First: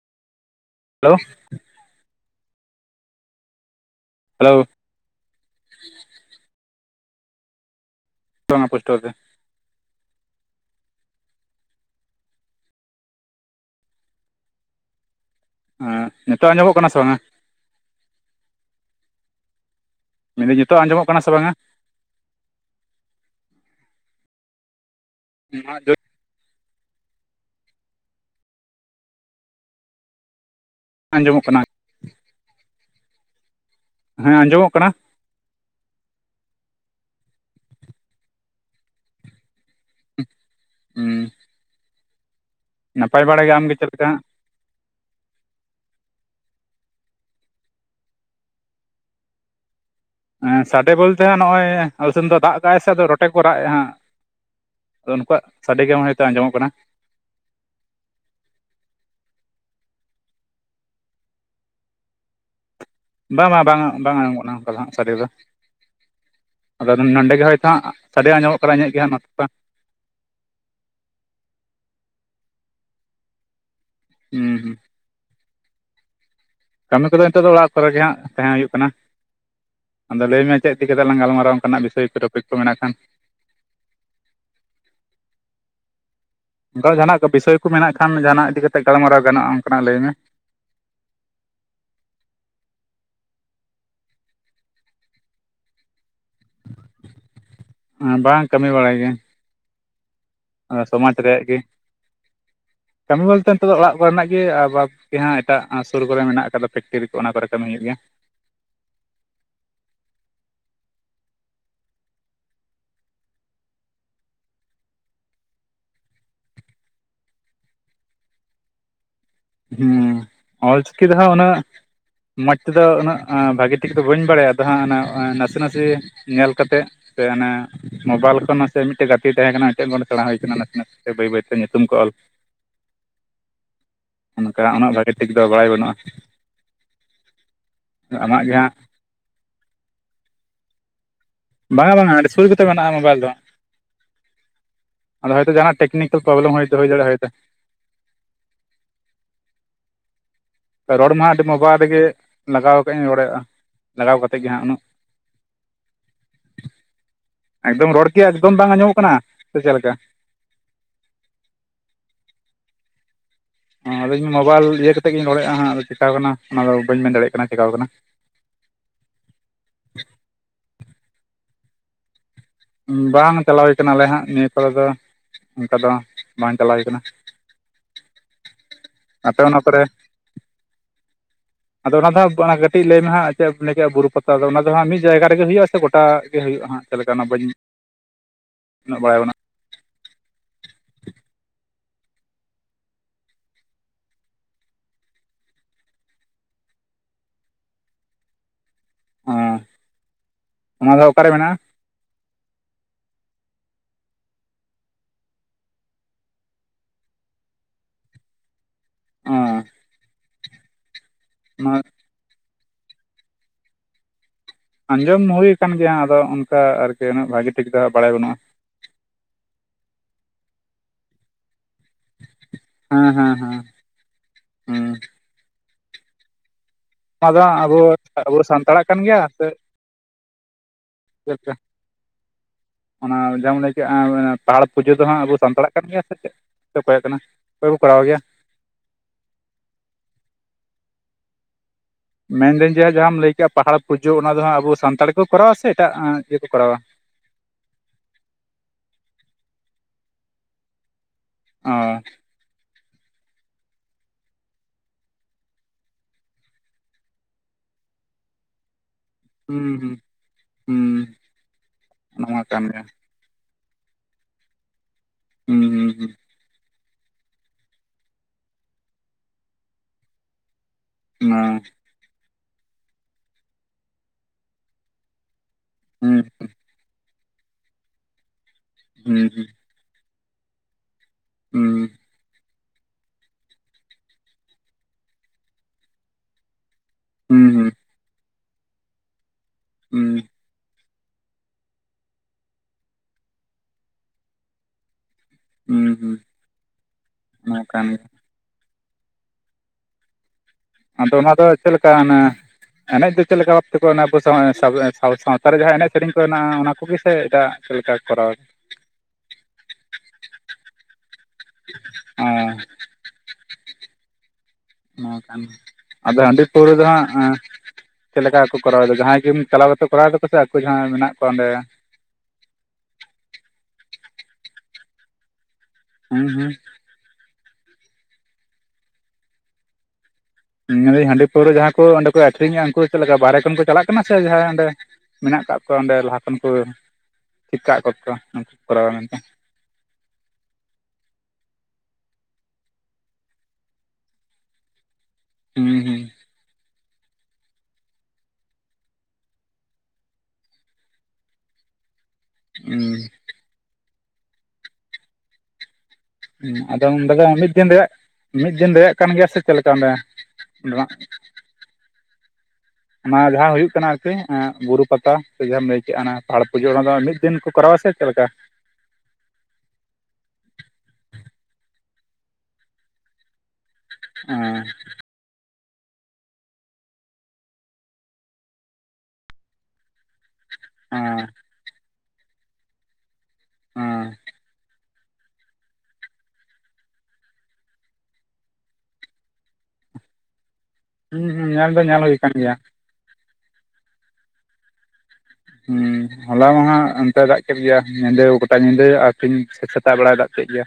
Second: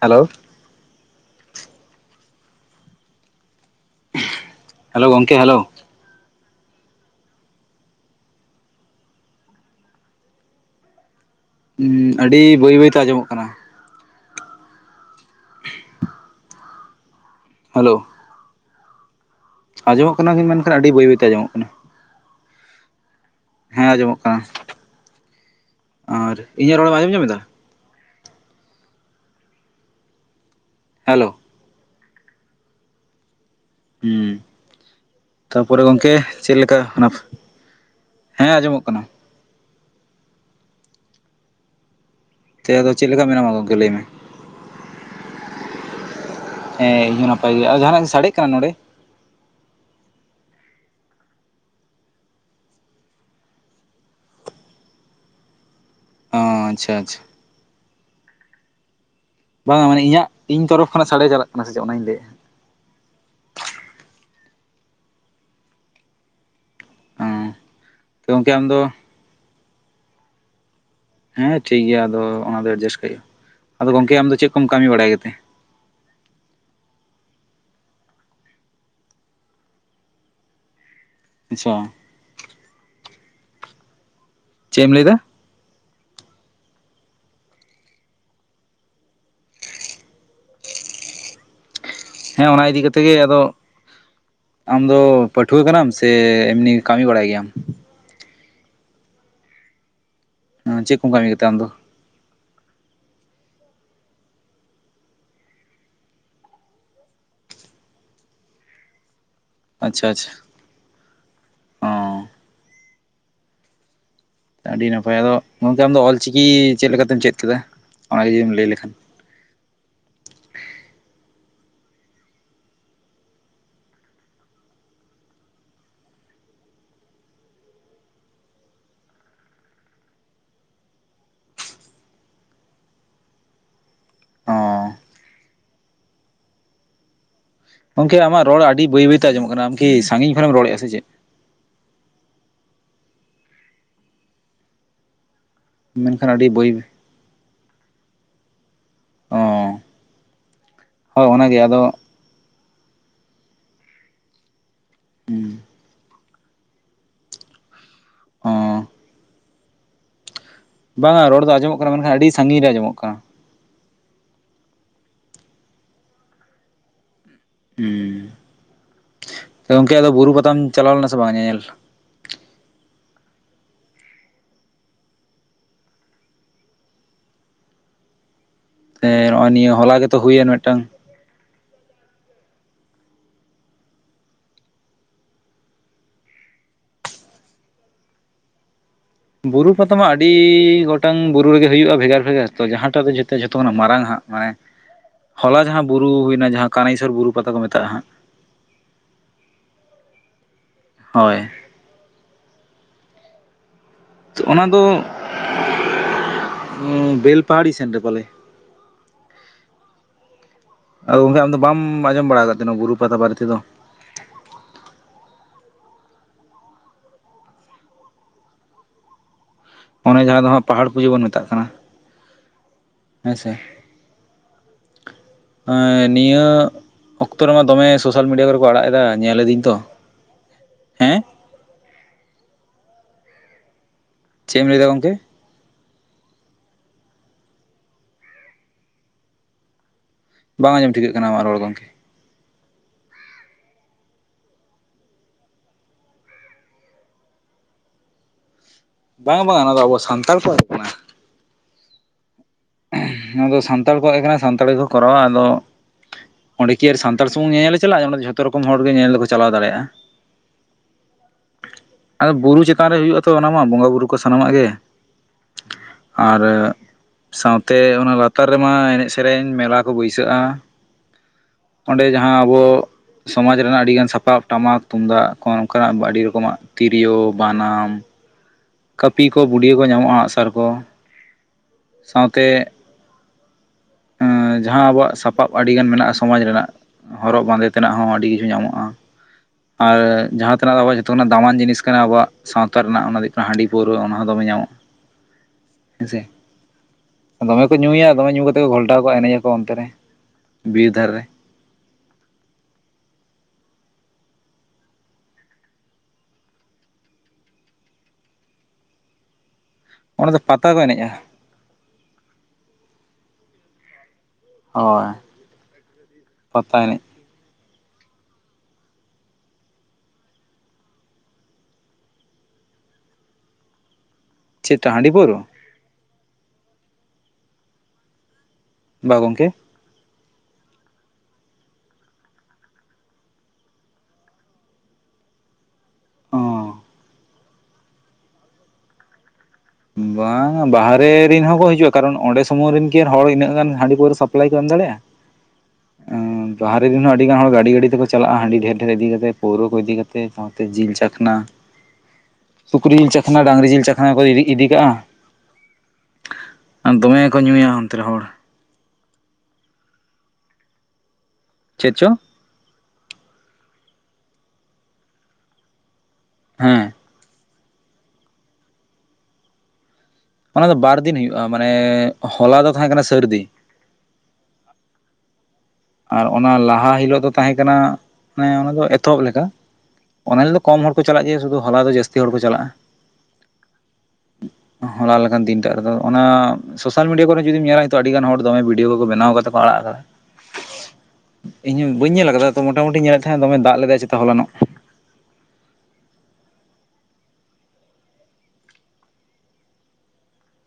Hello. Hello. [unintelligible] Hello hello, ᱜᱚᱝᱠᱮ hello. ᱫᱚᱝᱼᱟ ᱯᱳᱥᱴᱳᱣ ᱛᱮ ᱟᱹᱰᱤ ᱵᱟᱹᱭ ᱵᱟᱹᱭᱛᱮ ᱟᱸᱡᱚᱢᱚᱜ ᱠᱟᱱᱟ᱾ ᱦᱮᱸ ᱱᱤᱛᱚᱜ ᱟᱸᱡᱚᱢᱚᱜ ᱠᱟᱱᱟ ᱥᱮ ᱵᱟᱝᱼᱟ? ᱦᱮᱞᱳ᱾ ᱟᱸᱡᱚᱢᱚᱜ ᱠᱟᱱᱟ ᱢᱮᱱᱫᱟᱹᱧ ᱢᱮᱱᱠᱷᱟᱱ ᱱᱤᱛᱚᱜ ᱟᱹᱰᱤ ᱵᱟᱹᱭ ᱵᱟᱹᱭᱛᱮ ᱥᱮ ᱟᱸᱡᱚᱢᱚᱜ ᱵᱟᱝᱟ ᱠᱟᱱᱟ᱾ ᱦᱮᱸ ᱟᱸᱡᱚᱢᱚᱜ ᱠᱟᱱᱟ᱾ [unintelligible] ᱟᱨ ᱤᱧᱟᱹᱜ ᱨᱚᱲ ᱮᱢ ᱟᱸᱡᱚᱢ ᱧᱟᱢ ᱮᱫᱟ ᱦᱮᱞᱳ ᱟᱸᱡᱚᱢᱚᱜ ᱠᱟᱱᱟ ᱦᱮᱸ ᱟᱸᱡᱚᱢᱚᱜ ᱠᱟᱱᱟ ᱛᱟᱨ ᱯᱚᱨᱮ ᱜᱚᱝᱠᱮ ᱪᱮᱜ ᱞᱮᱠᱟ ᱚᱱᱟᱯ ᱦᱮᱸ ᱟᱸᱡᱚᱢᱚᱜ ᱠᱟᱱᱟ᱾ [unintelligible] ᱛᱮ ᱟᱫᱚ ᱪᱮᱜ ᱱᱟᱯᱟᱭ ᱞᱮᱠᱟ ᱵᱟᱲᱟ ᱜᱮ ᱢᱮᱱᱟᱢᱟ ᱟᱢᱜᱮ ᱜᱚᱝᱠᱮ ᱪᱮᱫ ᱞᱟᱹᱭ ᱢᱮ? ᱞᱮᱠᱟ ᱦᱮᱸ ᱤᱧ ᱦᱚᱸ ᱱᱟᱯᱟᱭ ᱜᱮ ᱟᱨ ᱡᱟᱦᱟᱱᱟᱜ ᱥᱟᱰᱮᱡ ᱠᱟᱱᱟ ᱱᱚᱸᱰᱮ ᱦᱮᱸ ᱥᱟᱰᱮ ᱵᱚᱞᱛᱮ ᱱᱚᱜᱼᱚᱭ ᱟᱞᱮᱥᱮᱱ ᱫᱚ ᱫᱟᱜ ᱫᱟᱭ ᱥᱮ ᱟᱫᱚ ᱨᱚᱴᱮ ᱠᱚ ᱨᱟᱜᱼᱮᱜ ᱦᱟᱸᱜ [unintelligible] ᱥᱟᱰᱮ ᱜᱮ ᱦᱚᱭᱛᱳ ᱚ ᱟᱸᱡᱚᱢᱚᱜ ᱠᱟᱱᱟ ᱟᱪᱪᱷᱟ ᱟᱪᱪᱷᱟ ᱵᱟᱝᱼᱟ ᱢᱟᱱᱮ ᱤᱧᱟᱹᱜ ᱤᱧ ᱛᱚᱨᱚᱯ ᱠᱷᱱᱟᱜ ᱥᱟᱰᱮ ᱪᱟᱞᱟᱜ ᱠᱟᱱᱟ ᱥᱮ ᱪᱮᱜ ᱚᱱᱟᱧ ᱞᱟᱹᱭᱮᱜᱼᱟ᱾ ᱵᱟ-ᱢᱟ ᱵᱟᱝ ᱟᱜ ᱵᱟᱝᱼᱟ ᱚᱱᱟ ᱚᱱᱠᱟ ᱫᱚ ᱦᱟᱜ ᱥᱟᱹᱰᱮ ᱫᱚ, ᱟᱫᱚ ᱱᱚᱸᱰᱮ ᱜᱮ ᱦᱮᱸ ᱦᱳᱭᱛᱳ ᱦᱟᱸᱜ ᱛᱚ ᱥᱟᱰᱮ ᱜᱚᱝᱠᱮ ᱟᱸᱡᱚᱢᱚᱜ ᱟᱢ ᱠᱟᱱᱟ ᱫᱚ ᱤᱧᱟᱹᱜ ᱜᱮ ᱦᱟᱸᱜ ᱫᱚ ᱦᱮᱸ ᱴᱷᱤᱠ ᱜᱮᱭᱟ ᱟᱫᱚ ᱚᱱᱟ ᱫᱚ ᱮᱰᱡᱟᱥᱴ ᱠᱟᱜ ᱦᱩᱭᱩᱜᱼᱟ, ᱟᱫᱚ ᱜᱚᱝᱠᱮ ᱟᱢ ᱫᱚ ᱪᱮᱜ ᱦᱩᱸ ᱠᱚᱢ ᱦᱩᱸ ᱠᱟᱹᱢᱤ ᱵᱟᱲᱟᱭ ᱜᱮ ᱛᱮ? ᱠᱟᱹᱢᱤ ᱠᱚᱫᱚ ᱱᱤᱛᱚᱜ ᱫᱚ ᱚᱲᱟᱜ ᱠᱚᱨᱮ ᱜᱮ ᱦᱟᱸᱜ ᱛᱟᱦᱮᱸ ᱦᱩᱭᱩᱜ ᱠᱟᱱᱟ ᱟᱫᱚ ᱞᱟᱹᱭ ᱢᱮ ᱪᱮᱜ ᱪᱤᱠᱟᱹ ᱛᱮᱞᱟᱝ ᱜᱟᱞᱢᱟᱨᱟᱣ ᱟᱪᱪᱷᱟ ᱚᱱᱠᱟᱱᱟᱜ ᱵᱤᱥᱚᱭ ᱠᱚ ᱴᱚᱯᱤᱠ ᱠᱚ ᱢᱮᱱᱟᱜ ᱠᱷᱟᱱ ᱪᱮᱢ ᱞᱟᱹᱭ ᱫᱟ? ᱚᱱᱠᱟ ᱜᱷᱟᱱᱟᱜ ᱠᱚ ᱵᱤᱥᱚᱭ ᱠᱚ ᱢᱮᱱᱟᱜ ᱠᱷᱟᱱ, ᱡᱟᱦᱟᱱᱟᱜ ᱤᱫᱤ ᱠᱟᱛᱮᱫ ᱜᱟᱞᱢᱟᱨᱟᱣ ᱜᱟᱱᱚᱜᱼᱟ ᱚᱱᱠᱟᱱᱟᱜ ᱞᱟᱹᱭ ᱢᱮ᱾ ᱦᱮᱸ ᱚᱱᱟ ᱤᱫᱤ ᱠᱟᱛᱮ ᱜᱮ ᱟᱫᱚ ᱟᱢ ᱫᱚ ᱯᱟᱹᱴᱷᱣᱟᱹ ᱠᱟᱱᱟᱢ ᱥᱮ ᱮᱢᱱᱤ ᱠᱟᱹᱢᱤ ᱵᱟᱲᱟᱭ ᱜᱮᱭᱟᱢ ᱵᱟᱝ ᱠᱟᱹᱢᱤ ᱵᱟᱲᱟᱭ ᱜᱮ, ᱪᱮᱫ ᱠᱚᱢ ᱥᱚᱢᱟᱡᱽ ᱠᱟᱹᱢᱤ ᱨᱮᱭᱟᱜ ᱠᱟᱛᱮ ᱟᱢ ᱜᱤ ᱫᱚ? ᱠᱟᱹᱢᱤ ᱵᱚᱞᱛᱮ ᱱᱤᱛᱚᱜ ᱫᱚ ᱚᱲᱟᱜ ᱠᱚᱨᱮᱱᱟᱜ ᱜᱮ ᱟᱵᱟᱵ ᱛᱮᱦᱮᱧ ᱮᱴᱟᱜ ᱥᱩᱨ ᱠᱚᱨᱮ ᱢᱮᱱᱟᱜ ᱟᱠᱟᱫᱟ ᱯᱷᱮᱠᱴᱟᱨᱤ ᱠᱚ ᱚᱱᱟ ᱠᱚᱨᱮ ᱠᱟᱹᱢᱤ ᱦᱩᱭᱩᱜ ᱜᱮᱭᱟ ᱟᱪᱪᱷᱟ ᱟᱪᱪᱷᱟ ᱚ ᱟᱹᱰᱤ ᱱᱟᱯᱟᱭ ᱟᱫᱚ ᱜᱚᱝᱠᱮ ᱟᱢᱫᱚ ᱚᱞ ᱪᱤᱠᱤ ᱪᱮᱜ ᱞᱮᱠᱟᱛᱮᱢ ᱪᱮᱫ ᱠᱮᱫᱟ ᱚᱱᱟ ᱜᱮ ᱡᱩᱫᱤᱢ ᱞᱟᱹᱭ ᱞᱮᱠᱷᱟᱱ ᱦᱮᱸ ᱚᱞᱪᱤᱠᱤ ᱫᱚᱦᱟᱸᱜ ᱩᱱᱟᱹᱜ ᱢᱚᱸᱡᱽ ᱛᱮᱫᱚ ᱩᱱᱟᱹᱜ ᱵᱷᱟᱹᱜᱤ ᱴᱷᱤᱠ ᱫᱚ ᱵᱟᱹᱧ ᱵᱟᱲᱟᱭᱟ ᱟᱫᱚ ᱦᱟᱸᱜ ᱚᱱᱟ ᱱᱟᱥᱮ ᱱᱟᱥᱮ ᱧᱮᱞ ᱠᱟᱛᱮᱜ ᱥᱮ ᱚᱱᱮ ᱱᱳᱫᱟ ᱞᱮᱠᱟ ᱱᱟᱥᱮ ᱟᱜ ᱢᱤᱫ ᱴᱮᱡ ᱜᱟᱛᱮ ᱛᱟᱦᱮᱸ ᱠᱟᱱᱟ ᱢᱤᱫ ᱴᱟᱹᱱ ᱜᱟᱱ ᱥᱮᱬᱟ ᱦᱩᱭ ᱟᱠᱟᱱᱟ ᱱᱟᱜ ᱱᱟᱥᱮ ᱱᱟᱥᱮ ᱵᱟᱹᱭ ᱵᱟᱹᱭ ᱛᱮ ᱧᱮᱯᱮᱞ ᱠᱚ ᱟ ᱵᱩ ᱚᱱᱠᱟ ᱩᱱᱟᱹᱜ ᱚ ᱵᱷᱟᱜᱤ ᱴᱷᱤᱠ ᱫᱚ ᱵᱟᱲᱟᱭ ᱵᱟᱹᱱᱩᱜᱼᱟ ᱜᱚᱝᱠᱮ ᱟᱢᱟᱜ ᱜᱮ ᱨᱚᱲ ᱦᱟᱸᱜ ᱟᱹᱰᱤ ᱵᱟᱹᱭ ᱵᱟᱹᱭ ᱛᱮ ᱟᱸᱢᱚᱢᱚᱜ ᱠᱟᱱᱟ ᱟᱢ ᱠᱤ ᱥᱟᱺᱜᱤᱧ ᱠᱷᱚᱱᱮᱢ ᱨᱚᱲ ᱮᱫᱼᱟ ᱥᱮ ᱪᱮᱫ ᱵᱟᱝᱟ ᱵᱟᱝᱟ ᱟᱹᱰᱤ ᱥᱩᱨ ᱜᱮ ᱛᱚ ᱢᱮᱱᱟᱜᱼᱟ ᱢᱳᱵᱟᱭᱤᱞ ᱫᱚ ᱟᱫᱚ ᱦᱚᱭ ᱛᱚ ᱡᱟᱦᱟᱱᱟᱜ ᱴᱮᱠᱱᱤᱠᱮᱞ ᱢᱮᱱᱠᱷᱟᱱ ᱟᱹᱰᱤ ᱯᱨᱚᱵᱮᱞᱮᱢ ᱵᱟᱹᱭ ᱦᱳᱭᱛᱚ ᱦᱩᱭ ᱫᱟᱲᱮᱭᱟᱜ-ᱟ ᱚ ᱨᱚᱲ ᱦᱳᱭ ᱢᱟᱜ ᱟᱹᱰᱤ ᱚᱱᱟᱜᱮ ᱢᱳᱵᱟᱭᱤᱞ ᱟᱫᱚ ᱨᱮᱜᱮ ᱞᱟᱜᱟᱣ ᱠᱟᱜ ᱤᱧ ᱨᱚᱲ ᱮᱜᱼᱟ ᱞᱟᱜᱟᱣ ᱠᱟᱛᱮᱫ ᱜᱮ ᱦᱟᱸᱜ ᱩᱱᱟᱹᱜ ᱦᱩᱸ ᱮᱠᱫᱚᱢ ᱨᱚᱲᱜᱮ ᱚ ᱮᱠᱫᱚᱢ ᱵᱟᱝ ᱟᱸᱡᱚᱢᱚᱜ ᱠᱟᱱᱟ ᱥᱮ ᱪᱮᱫ ᱞᱮᱠᱟ ᱵᱟᱝᱟ ᱨᱚᱲ ᱫᱚ ᱟᱸᱡᱚᱢᱚᱜ ᱠᱟᱱᱟ ᱢᱮᱱ ᱠᱷᱟᱱ ᱟᱹᱰᱤ ᱥᱟᱺᱜᱤᱧ ᱨᱮ ᱟᱸᱚᱢᱚᱜ ᱠᱟᱱᱟ ᱚ ᱟᱫᱚᱧ ᱢᱳᱵᱟᱭᱤᱞ ᱤᱭᱟᱹ ᱠᱟᱛᱮ ᱜᱤᱧ ᱨᱚᱲ ᱮᱫᱼᱟ ᱦᱟᱸ ᱟᱫᱚ ᱪᱮᱠᱟᱣ ᱠᱟᱱᱟ ᱚᱱᱟᱫᱚ ᱵᱟᱹᱧ ᱢᱮᱱ ᱫᱟᱲᱮᱭᱟᱜ ᱠᱟᱱᱟ ᱪᱮᱠᱟᱣ ᱠᱟᱱᱟ ᱦᱩᱸ ᱜᱚᱝᱠᱮ ᱟᱫᱚ ᱵᱩᱨᱩ ᱯᱟᱛᱟᱢ ᱪᱟᱞᱟᱣ ᱞᱮᱱᱟ ᱥᱮ ᱵᱟᱝ ᱧᱮᱧᱮᱞ ᱵᱟᱝ ᱪᱟᱞᱟᱣ ᱦᱩᱭ ᱠᱟᱱᱟ ᱞᱮ ᱦᱟᱸᱜ ᱱᱤᱭᱟᱹ ᱛᱟᱣ ᱫᱚ ᱚᱱᱠᱟ ᱫᱚ ᱵᱟᱝ ᱪᱟᱞᱟᱣ ᱦᱩᱭ ᱠᱟᱱᱟ [unintelligible] ᱦᱮᱸ ᱟᱯᱮ ᱱᱚᱜᱼᱚᱭ ᱚᱱᱟ ᱱᱤᱭᱟᱹ ᱠᱚᱨᱮ ᱦᱚᱞᱟ ᱜᱮ ᱛᱚ ᱦᱩᱭᱮᱱ ᱢᱤᱫ ᱴᱟᱝ ᱟᱫᱚ ᱚᱱᱟ ᱫᱚ ᱦᱟᱸᱜ ᱠᱟᱹᱴᱤᱡ ᱞᱟᱹᱭ ᱢᱮ ᱦᱟᱸᱜ ᱪᱮᱫ ᱮᱢ ᱞᱟᱹᱭ ᱠᱮᱫ ᱟ ᱵᱩᱨᱩ ᱯᱟᱛᱟ ᱫᱚ ᱚᱱᱟ ᱫᱚ ᱦᱟᱸᱜ ᱢᱤᱫ ᱡᱟᱭᱜᱟ ᱨᱮ ᱜᱮ ᱦᱩᱭᱩᱜᱼᱟ ᱥᱮ ᱜᱚᱴᱟᱜ ᱜᱮ ᱦᱩᱭᱩᱜᱼᱟ ᱦᱟᱸᱜ ᱪᱮᱫ ᱞᱮᱠᱟ ᱚᱱᱟ ᱵᱟᱹᱧ ᱩᱱᱟᱹᱜ ᱵᱟᱲᱟᱭ ᱱᱟᱜ ᱵᱩᱨᱩ ᱯᱟᱛᱟ ᱢᱟ ᱟᱹᱰᱤ ᱜᱚᱴᱟᱝ ᱵᱩᱨᱩ ᱨᱮ ᱜᱮ ᱦᱩᱭᱩᱜᱼᱟ ᱵᱷᱮᱜᱟᱨ ᱵᱷᱮᱜᱟᱨ ᱛᱚ ᱡᱟᱦᱟᱸ ᱴᱟᱜ ᱫᱚ ᱡᱚ ᱡᱷᱚᱛ ᱠᱷᱚᱱᱟᱜ ᱢᱟᱨᱟᱝ ᱦᱟᱜ ᱢᱟᱱᱮ ᱦᱚᱞᱟ ᱡᱟᱦᱟᱸ ᱵᱩᱨᱩ ᱦᱩᱭᱱᱟ ᱡᱟᱦᱟᱸ ᱠᱟᱱᱟᱭᱥᱚᱨ ᱵᱩᱨᱩ ᱯᱟᱛᱟ ᱠᱚ ᱢᱮᱛᱟᱜᱼᱟ ᱦᱟᱸᱜ ᱚ ᱚᱱᱟ ᱫᱚ ᱚᱠᱟᱨᱮ ᱦᱳᱭ ᱢᱮᱱᱟᱜᱼᱟ ᱚ ᱚᱱᱟ ᱫᱚ ᱵᱮᱞᱯᱟᱦᱟᱲᱤ ᱥᱮᱱ ᱨᱮ ᱯᱟᱞᱮ ᱦᱚᱸ ᱟᱫᱚ ᱜᱟᱢᱠᱮ ᱟᱫᱚ ᱵᱟᱢ ᱟᱸᱡᱚᱢ ᱵᱟᱲᱟ ᱟᱠᱟᱫ ᱛᱟᱦᱮᱱᱟ ᱵᱩᱨᱩ ᱯᱟᱛᱟ ᱵᱟᱨᱮ ᱛᱮ ᱫᱚ ᱟᱸᱡᱚᱢ ᱦᱩᱭ ᱟᱠᱟᱱ ᱜᱮᱭᱟ ᱟᱫᱚ ᱚᱱᱠᱟ ᱟᱨᱠᱤ ᱩᱱᱟᱹᱜ ᱵᱷᱟᱜᱤ ᱴᱷᱤᱠ ᱫᱚ ᱦᱟᱸᱜ ᱵᱟᱲᱟᱭ ᱵᱟᱹᱱᱩᱜᱼᱟ ᱚᱱᱮ ᱡᱟᱦᱟᱸ ᱫᱚ ᱦᱟᱸᱜ ᱯᱟᱦᱟᱲ ᱯᱩᱡᱟᱹ ᱵᱚᱱ ᱢᱮᱛᱟᱜ ᱠᱟᱱᱟ ᱦᱮᱸ ᱦᱮᱸ ᱦᱮᱸᱥᱮ ᱦᱮᱸ ᱦᱩᱸ ᱦᱮᱸ ᱱᱤᱭᱟᱹ ᱚᱱᱟ ᱫᱚ ᱚᱠᱛᱚ ᱨᱮᱢᱟ ᱟᱵᱚ ᱫᱚᱢᱮ ᱥᱳᱥᱟᱞ ᱟᱵᱚ ᱢᱤᱰᱤᱭᱟ ᱠᱚᱨᱮ ᱠᱚ ᱥᱟᱱᱛᱟᱲᱟᱜ ᱟᱲᱟᱜ ᱠᱟᱱ ᱮᱫᱟ ᱜᱮᱭᱟ ᱥᱮ ᱧᱮᱞ ᱤᱫᱟᱹᱧ ᱛᱚ ᱦᱮᱸ ᱪᱮᱫ ᱞᱮᱠᱟ ᱚᱱᱟ ᱡᱟᱦᱟᱸᱢ ᱞᱟᱹᱭ ᱠᱮᱫᱼᱟ ᱚᱱᱟ ᱪᱮᱫ ᱯᱟᱦᱟᱲ ᱮᱢ ᱞᱟᱹᱭᱫᱟ ᱯᱩᱡᱟᱹ ᱫᱚ ᱜᱚᱝᱠᱮ ᱦᱟᱸᱜ ᱟᱵᱚ ᱥᱟᱱᱛᱟᱲᱟᱜ ᱠᱟᱱᱟ ᱠᱟᱱ ᱜᱮᱭᱟ ᱥᱮ ᱪᱮᱫ ᱪ ᱦᱩᱭᱩᱜ ᱠᱟᱱᱟ ᱦᱳᱭ ᱠᱚᱜ ᱠᱚᱨᱟᱣ ᱜᱮᱭᱟ ᱵᱟᱝ ᱟᱸᱡᱚᱢ ᱴᱷᱤᱠᱟᱹᱜ ᱠᱟᱱᱟ ᱟᱢᱟᱜ ᱨᱚᱲ ᱜᱚᱝᱠᱮ ᱢᱮᱱᱫᱟᱹᱧ ᱡᱮ ᱡᱟᱦᱟᱸᱢ ᱞᱟᱹᱭ ᱠᱮᱫᱼᱟ ᱯᱟᱦᱟᱲ ᱯᱩᱡᱟᱹ ᱚᱱᱟ ᱫᱚ ᱦᱟᱸᱜ ᱟᱵᱚ ᱥᱟᱱᱛᱟᱲ ᱜᱮᱠᱚ ᱠᱚᱨᱟᱣᱟ ᱥᱮ ᱮᱴᱟᱜ ᱤᱭᱟᱹ ᱠᱚ ᱠᱚᱨᱟᱣᱟ ᱵᱟᱝ ᱵᱟᱝᱟ ᱚᱱᱟ ᱫᱚ ᱟᱵᱚ ᱥᱟᱱᱛᱟᱲ ᱠᱚᱣᱟᱜ ᱠᱟᱱᱟ ᱚ ᱱᱚᱣᱟᱫᱚ ᱥᱟᱱᱛᱟᱲ ᱠᱚᱣᱟᱜ ᱜᱮ ᱠᱟᱱᱟ ᱥᱟᱱᱛᱟᱲ ᱜᱮ ᱠᱚ ᱠᱚᱨᱟᱣᱟ ᱟᱫᱚ ᱚᱸᱰᱮ ᱠᱤ ᱟᱨ ᱥᱟᱱᱛᱟᱲ ᱥᱩᱢᱩᱝ ᱧᱮᱧᱮᱞ ᱮ ᱪᱟᱞᱟᱜᱼᱟ ᱚᱱᱟ ᱡᱚᱛᱚ ᱨᱚᱠᱚᱢ ᱦᱚᱲ ᱜᱮ ᱧᱮᱞ ᱫᱚ ᱠᱚ ᱪᱟᱞᱟᱣ ᱦᱩᱸ ᱫᱟᱲᱮᱭᱟᱜᱼᱟ ᱦᱩᱸ ᱦᱩᱸ ᱚᱱᱟ ᱟᱫᱚ ᱢᱟ ᱵᱩᱨᱩ ᱠᱟᱱ ᱜᱮᱭᱟ ᱪᱮᱛᱟᱱ ᱨᱮ ᱦᱩᱭᱩᱜᱼᱟ ᱛᱚ ᱚᱱᱟ ᱢᱟ ᱵᱚᱸᱜᱟ ᱵᱩᱨᱩ ᱠᱚ ᱥᱟᱱᱟᱢᱟᱜ ᱜᱮ ᱦᱩᱸ ᱦᱩᱸ ᱦᱩᱸ ᱟᱨ [inaudible] ᱥᱟᱶᱛᱮ ᱚᱱᱟ ᱞᱟᱛᱟᱨ ᱨᱮ ᱢᱟ ᱮᱱᱮᱡ ᱥᱮᱨᱮᱧ ᱢᱮᱞᱟ ᱠᱚ ᱵᱟᱹᱭᱥᱟᱹᱼᱟ [unintelligible] ᱚᱸᱰᱮ ᱡᱟᱦᱟᱸ ᱟᱵᱚ ᱥᱚᱢᱟᱡᱽ ᱨᱮᱱᱟᱜ ᱟᱹᱰᱤᱜᱟᱱ ᱥᱟᱯᱟᱵ ᱴᱟᱢᱟᱠ ᱛᱩᱢᱫᱟᱜ ᱠᱚ ᱱᱚᱝᱠᱟᱱᱟᱜ ᱦᱩᱸ ᱟᱹᱰᱤ ᱨᱚᱠᱚᱢᱟᱜ ᱛᱤᱨᱭᱳ ᱵᱟᱱᱟᱢ ᱠᱟᱹᱯᱤ ᱦᱩᱸ ᱠᱚ ᱦᱩᱸ ᱵᱩᱰᱭᱟᱹ ᱠᱚ ᱧᱟᱢᱚᱜᱼᱟ ᱟᱸᱜᱼᱥᱟᱨ ᱠᱚ ᱦᱩᱸ ᱥᱟᱶᱛᱮ ᱡᱟᱦᱟᱸ ᱟᱵᱚᱣᱟᱜ ᱥᱟᱯᱟᱵ ᱟᱹᱰᱤ ᱜᱟᱱ ᱢᱮᱱᱟᱜᱼᱟ ᱥᱚᱢᱟᱡ ᱨᱮᱱᱟᱜ ᱦᱚᱨᱚᱜ ᱵᱟᱸᱫᱮ ᱦᱩᱸ ᱛᱮᱱᱟᱜ ᱦᱚᱸ ᱟᱹᱰᱤ ᱠᱤᱪᱷᱩ ᱧᱟᱢᱚᱜᱼᱟ ᱟᱞ ᱦᱩᱸ ᱡᱟᱦᱟᱸᱛᱤᱱᱟᱹ ᱫᱚᱵ ᱛᱚ ᱚᱱᱟ ᱫᱟᱢᱟᱱ ᱡᱤᱱᱤᱥ ᱠᱟᱱᱟ ᱟᱵᱚᱣᱟᱜ ᱥᱟᱶᱛᱟ ᱨᱮᱱᱟᱜ ᱚᱱᱟ ᱫᱚ ᱦᱩᱭᱩᱜ ᱠᱟᱱᱟ ᱦᱟᱺᱰᱤ ᱯᱟᱹᱣᱨᱟᱹ ᱚᱱᱟ ᱦᱚᱸ ᱫᱚᱢᱮ ᱧᱟᱢᱚᱜᱼᱟ ᱦᱩᱸ ᱦᱩᱸ ᱦᱮᱸᱥᱮ ᱚᱱᱟ ᱫᱚᱢᱮ ᱠᱚ ᱠᱟᱱ ᱜᱮᱭᱟ ᱧᱩᱭᱟ ᱫᱚᱢᱮ ᱧᱩ ᱠᱟᱛᱮ ᱠᱚ ᱜᱷᱚᱞᱴᱟᱣ ᱠᱚᱜᱼᱟ ᱮᱱᱮᱡ ᱟᱠᱚ ᱚᱱᱛᱮ ᱨᱮ ᱵᱤᱨ ᱫᱷᱟᱨᱮ ᱟᱫᱚ ᱨᱮ ᱚᱱᱟ ᱫᱚ ᱪᱮᱫ ᱞᱮᱠᱟ ᱚᱱᱮ ᱮᱱᱮᱡ ᱫᱚ ᱪᱮᱫ ᱞᱮᱠᱟ ᱵᱷᱟᱵᱛᱮ ᱠᱚ ᱟᱵᱽ ᱥᱟᱵ ᱥᱟᱶᱛᱟ ᱨᱮ ᱡᱟᱦᱟᱸ ᱮᱱᱮᱡ ᱥᱮᱨᱮᱧ ᱠᱚ ᱦᱮ ᱱᱟᱜ ᱟ ᱚᱱᱟ ᱠᱚᱜ ᱥᱮ ᱮᱴᱟᱜ ᱪᱮᱫ ᱞᱮᱠᱟ ᱠᱚᱨᱟᱣ ᱚᱱᱟ ᱫᱚ ᱯᱟᱛᱟ ᱠᱚ ᱮᱱᱮᱡᱼᱟ ᱚ ᱦᱳᱭ ᱱᱚᱣᱟ ᱠᱟᱱ ᱟᱫᱚ ᱦᱟᱺᱰᱤ ᱯᱟᱹᱣᱨᱟᱹ ᱯᱟᱛᱟ ᱫᱚ ᱮᱱᱮᱡ ᱦᱟᱸᱜ ᱪᱮᱫ ᱞᱮᱠᱟ ᱠᱚ ᱠᱚᱨᱟᱣᱮᱫᱟ ᱡᱟᱦᱟᱸᱭ ᱜᱮᱢ ᱪᱟᱞᱟᱣ ᱠᱟᱛᱮᱫ ᱠᱚᱨᱟᱣ ᱫᱟᱠᱚ ᱥᱮ ᱟᱠᱚ ᱡᱟᱦᱟᱸᱭ ᱢᱮᱱᱟᱜ ᱠᱚᱣᱟ ᱚᱸᱰᱮ ᱪᱮᱫ ᱴᱟᱜ ᱦᱟᱺᱰᱤ ᱯᱟᱹᱨᱣᱟᱹ ᱦᱩᱸ ᱦᱩᱸ ᱵᱟ ᱜᱚᱢᱠᱮ ᱦᱟᱺᱰᱤ ᱯᱟᱹᱨᱣᱟᱹ ᱡᱟᱦᱟᱸ ᱠᱚ ᱚᱸᱰᱮ ᱠᱚ ᱟᱠᱷᱨᱤᱧᱟ ᱩᱱᱠᱩ ᱪᱮᱫ ᱞᱮᱠᱟ ᱵᱟᱦᱨᱮ ᱠᱷᱚᱱ ᱠᱚ ᱪᱟᱞᱟᱜ ᱠᱟᱱᱟ ᱥᱮ ᱡᱟᱦᱟᱸᱭ ᱚᱸᱰᱮ ᱢᱮᱱᱟᱜ ᱟᱠᱟᱫ ᱠᱚᱣᱟ ᱚᱸᱰᱮ ᱞᱟᱦᱟ ᱠᱷᱚᱱ ᱚ ᱠᱚ ᱴᱷᱤᱠ ᱟᱠᱟᱫ ᱠᱚ ᱠᱚᱣᱟ ᱩᱱᱠᱩ ᱠᱚ ᱠᱚᱨᱟᱣᱟ ᱢᱮᱱᱛᱮ ᱵᱟᱝ ᱵᱟᱦᱨᱮ ᱨᱮᱱ ᱦᱚᱸᱠᱚ ᱦᱤᱡᱩᱜᱼᱟ ᱠᱟᱨᱚᱱ ᱚᱸᱰᱮ ᱥᱩᱢᱩᱝ ᱨᱮᱱ ᱠᱤ ᱦᱚᱲ ᱤᱱᱟᱹᱜ ᱜᱟᱱ ᱦᱟᱺᱰᱤ ᱯᱟᱹᱣᱨᱟᱹ ᱥᱟᱯᱞᱟᱭ ᱠᱚ ᱮᱢ ᱫᱟᱲᱮᱭᱟᱜᱼᱟ ᱦᱩᱸ ᱦᱩᱸ ᱦᱩᱸ ᱵᱟᱦᱨᱮ ᱨᱮᱱ ᱦᱚᱸ ᱟᱹᱰᱤ ᱜᱟᱱ ᱦᱚᱲ ᱜᱟᱹᱰᱤ ᱜᱟᱹᱰᱤ ᱛᱮᱠᱚ ᱪᱟᱞᱟᱜᱼᱟ᱾ ᱦᱟᱺᱰᱤ ᱰᱷᱮᱨ ᱰᱷᱮᱨ ᱤᱫᱤ ᱠᱟᱛᱮ ᱯᱟᱹᱣᱨᱟᱹ ᱠᱚ ᱤᱫᱤ ᱠᱟᱛᱮ ᱥᱟᱶᱛᱮ ᱡᱤᱞ ᱪᱟᱠᱷᱱᱟ᱾ [inaudible] ᱥᱩᱠᱨᱤ ᱡᱤᱞ ᱪᱟᱠᱷᱱᱟ ᱰᱟᱝᱨᱤ ᱡᱤᱞ ᱪᱟᱠᱷᱟᱱᱟ ᱠᱚ ᱤᱫᱤ ᱤᱫᱤ ᱠᱟᱜᱼᱟ᱾ ᱟᱫᱚ ᱚᱸᱰᱮ ᱫᱚ ᱫᱚᱢᱮ ᱠᱚ ᱢᱤᱫ ᱫᱤᱱ ᱧᱩᱭᱟ ᱨᱮᱭᱟᱜ᱾ ᱚᱱᱛᱮ ᱨᱮ ᱦᱚᱲ ᱢᱤᱫ ᱫᱤᱱ ᱨᱮᱭᱟᱜ᱾ ᱚᱱᱠᱟᱱ ᱜᱮᱭᱟ ᱥᱮ ᱪᱮᱫ ᱞᱮᱠᱟ ᱚᱸᱰᱮ᱾ [unintelligible] ᱪᱮᱫ ᱪᱚ? ᱚᱱᱟ ᱡᱟᱦᱟᱸ ᱦᱩᱭᱩᱜ ᱠᱟᱱᱟ ᱥᱮ ᱮᱸᱜ ᱵᱩᱨᱩ ᱯᱟᱛᱟ ᱥᱮ ᱡᱟᱦᱟᱢ ᱞᱟᱹᱭ ᱠᱮᱜ-ᱟ᱾ ᱚᱱᱟ ᱟᱲ ᱯᱩᱡᱟᱹ ᱚᱱᱟ ᱫᱚ ᱦᱮᱸ ᱢᱤᱫ ᱫᱤᱱ ᱠᱚ ᱠᱚᱨᱟᱣᱟ ᱥᱮ ᱪᱮᱫ ᱞᱮᱠᱟ? ᱚᱱᱟ ᱫᱚ ᱵᱟᱨ ᱫᱤᱱ ᱦᱩᱭᱩᱜᱼᱟ ᱢᱟᱱᱮ ᱦᱚᱞᱟ ᱫᱚ ᱛᱟᱦᱮᱸ ᱠᱟᱱᱟ ᱥᱟᱹᱨᱫᱤ ᱮᱸ ᱟᱨ ᱚᱱᱟ ᱞᱟᱦᱟ ᱦᱤᱞᱳᱜ ᱫᱚ ᱛᱟᱦᱮᱸ ᱠᱟᱱᱟ ᱚᱱᱮ ᱮᱛᱚᱦᱚᱵ ᱞᱮᱠᱟ ᱚᱱᱟ ᱦᱤᱞᱚᱜ ᱫᱚ ᱠᱚᱢ ᱦᱚᱲ ᱠᱚ ᱦᱮᱸ ᱪᱟᱞᱟᱜ ᱜᱮᱭᱟ ᱥᱩᱫᱷᱩ ᱦᱚᱞᱟ ᱫᱚ ᱡᱟᱹᱥᱛᱤ ᱦᱚᱲ ᱠᱚ ᱪᱟᱞᱟᱜᱼᱟ ᱦᱮᱸ ᱦᱚᱞᱟ ᱞᱮᱠᱟᱱ ᱫᱤᱱᱴᱟᱜ ᱨᱮᱫᱚ ᱚᱱᱟ ᱥᱳᱥᱟᱞ ᱢᱤᱰᱤᱭᱟ ᱠᱚᱨᱮ ᱡᱩᱫᱤᱢ ᱞᱮᱞᱟ ᱱᱤᱛᱚᱜ ᱟᱹᱰᱤ ᱜᱟᱱ ᱦᱚᱲ ᱫᱚᱢᱮ ᱵᱷᱤᱰᱤᱭᱳ ᱠᱚ ᱠᱚ ᱵᱮᱱᱟᱣ ᱠᱟᱛᱮ ᱠᱚ ᱟᱲᱟᱜ ᱟᱠᱟᱫᱟ ᱦᱩᱸ ᱦᱩᱸ ᱧᱮᱞ ᱤᱧ ᱫᱚ ᱦᱚᱸ ᱵᱟᱹᱧ ᱦᱩᱭ ᱧᱮᱞ ᱟᱠᱟᱱ ᱜᱮᱭᱟ ᱟᱠᱟᱫᱟ ᱛᱚ ᱢᱚᱴᱟᱢᱩᱴᱤᱧ ᱧᱮᱞᱮᱫ ᱛᱟᱦᱮᱸᱫ ᱫᱚᱢᱮ ᱫᱟᱜ ᱞᱮᱫᱟᱭ ᱪᱮᱛᱟ ᱦᱚᱞᱟᱱᱚᱜ [unintelligible] ᱦᱩᱸ ᱦᱚᱞᱟ ᱢᱟ ᱦᱟᱸᱜ ᱚᱱᱛᱮ ᱫᱟᱜ ᱠᱮᱫ ᱜᱮᱭᱟ᱾ ᱧᱤᱫᱟᱹ ᱜᱚᱴᱟ ᱧᱤᱫᱟᱹ ᱟᱨ ᱛᱤᱦᱤᱧ ᱥᱮᱛᱟᱜ ᱵᱮᱲᱟᱭ ᱫᱟᱜ ᱠᱮᱫ ᱜᱮᱭᱟ᱾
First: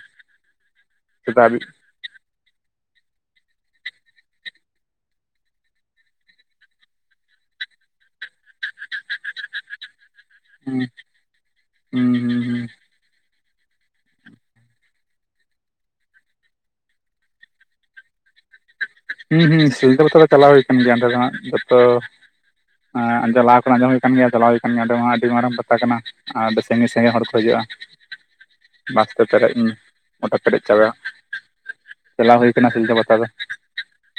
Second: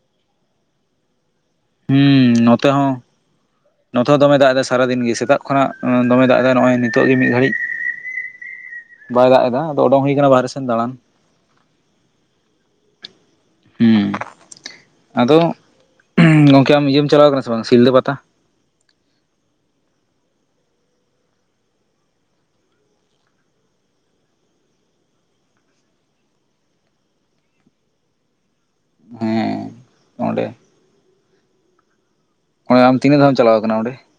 ᱥᱮᱛᱟᱜ ᱦᱟᱹᱵᱤᱡ ᱦᱩᱸᱻ ᱱᱚᱛᱮ ᱦᱚᱸ᱾ ᱱᱚᱛᱮ ᱦᱚᱸ ᱫᱚᱢᱮ ᱫᱟᱜ ᱮᱫᱟᱭ ᱥᱟᱨᱟᱫᱤᱱ ᱜᱤ᱾ ᱥᱮᱛᱟᱜ ᱠᱷᱚᱱᱟᱜ ᱫᱚᱢᱮ ᱫᱟᱜ ᱮᱫᱟᱭ ᱱᱚᱜᱼᱚᱭ ᱱᱤᱛᱚᱜ ᱜᱮ ᱢᱤᱫ ᱜᱷᱟᱹᱲᱤᱡ᱾ ᱵᱟᱭ ᱫᱟᱜ ᱮᱫᱟ ᱟᱫᱚ ᱚᱰᱚᱝ ᱦᱩᱭ ᱟᱠᱟᱱᱟ ᱵᱟᱦᱨᱮ ᱥᱮᱱ ᱦᱩᱸ ᱫᱟᱬᱟᱱ᱾ ᱦᱩᱸ ᱦᱩᱸ ᱦᱩᱸ᱾ ᱟᱫᱚ᱾ ᱩᱸᱦᱩᱸ ᱜᱚᱝᱠᱮ ᱟᱢ ᱤᱭᱟᱹᱢ ᱪᱟᱞᱟᱣ ᱟᱠᱟᱱᱟ ᱥᱮ ᱵᱟᱝ ᱥᱤᱞᱫᱟᱹ ᱯᱟᱛᱟ? ᱦᱩᱸ ᱦᱩᱸ ᱥᱤᱞᱤᱫᱟᱹ ᱯᱟᱛᱟ ᱫᱚ ᱪᱟᱞᱟᱣ ᱦᱩᱭ ᱟᱠᱟᱱ ᱜᱮᱭᱟ᱾ ᱚᱸᱰᱮ ᱫᱚ ᱦᱟᱸᱜ ᱡᱚᱛᱚ ᱟᱸᱻ ᱪᱟᱞᱟᱣ ᱠᱚ ᱟᱸᱡᱚᱢ ᱦᱩᱭ ᱠᱟᱱ ᱜᱮᱭᱟ᱾ ᱪᱟᱞᱟᱣ ᱦᱩᱭ ᱟᱠᱟᱱ ᱜᱮᱭᱟ᱾ ᱚᱸᱰᱮ ᱢᱟ ᱟᱹᱰᱤ ᱢᱟᱨᱟᱝ ᱯᱟᱛᱟ ᱠᱟᱱᱟ᱾ ᱟᱫᱚ ᱥᱟᱺᱜᱤᱧ ᱥᱟᱺᱜᱤᱧ ᱦᱚᱲ ᱠᱚ ᱦᱤᱡᱩᱜᱼᱟ᱾ ᱵᱟᱥ ᱛᱮ ᱯᱮᱨᱮᱡ ᱤᱧ, ᱦᱮᱸ ᱜᱚᱴᱟ ᱚᱸᱰᱮ ᱯᱮᱨᱮᱡ ᱪᱟᱵᱟ, ᱪᱟᱞᱟᱣ ᱦᱩᱭ ᱟᱠᱟᱱᱟ ᱚᱸᱰᱮ ᱥᱤᱞᱫᱟᱹ ᱟᱢ ᱯᱟᱛᱟ ᱫᱚ᱾ [unintelligible]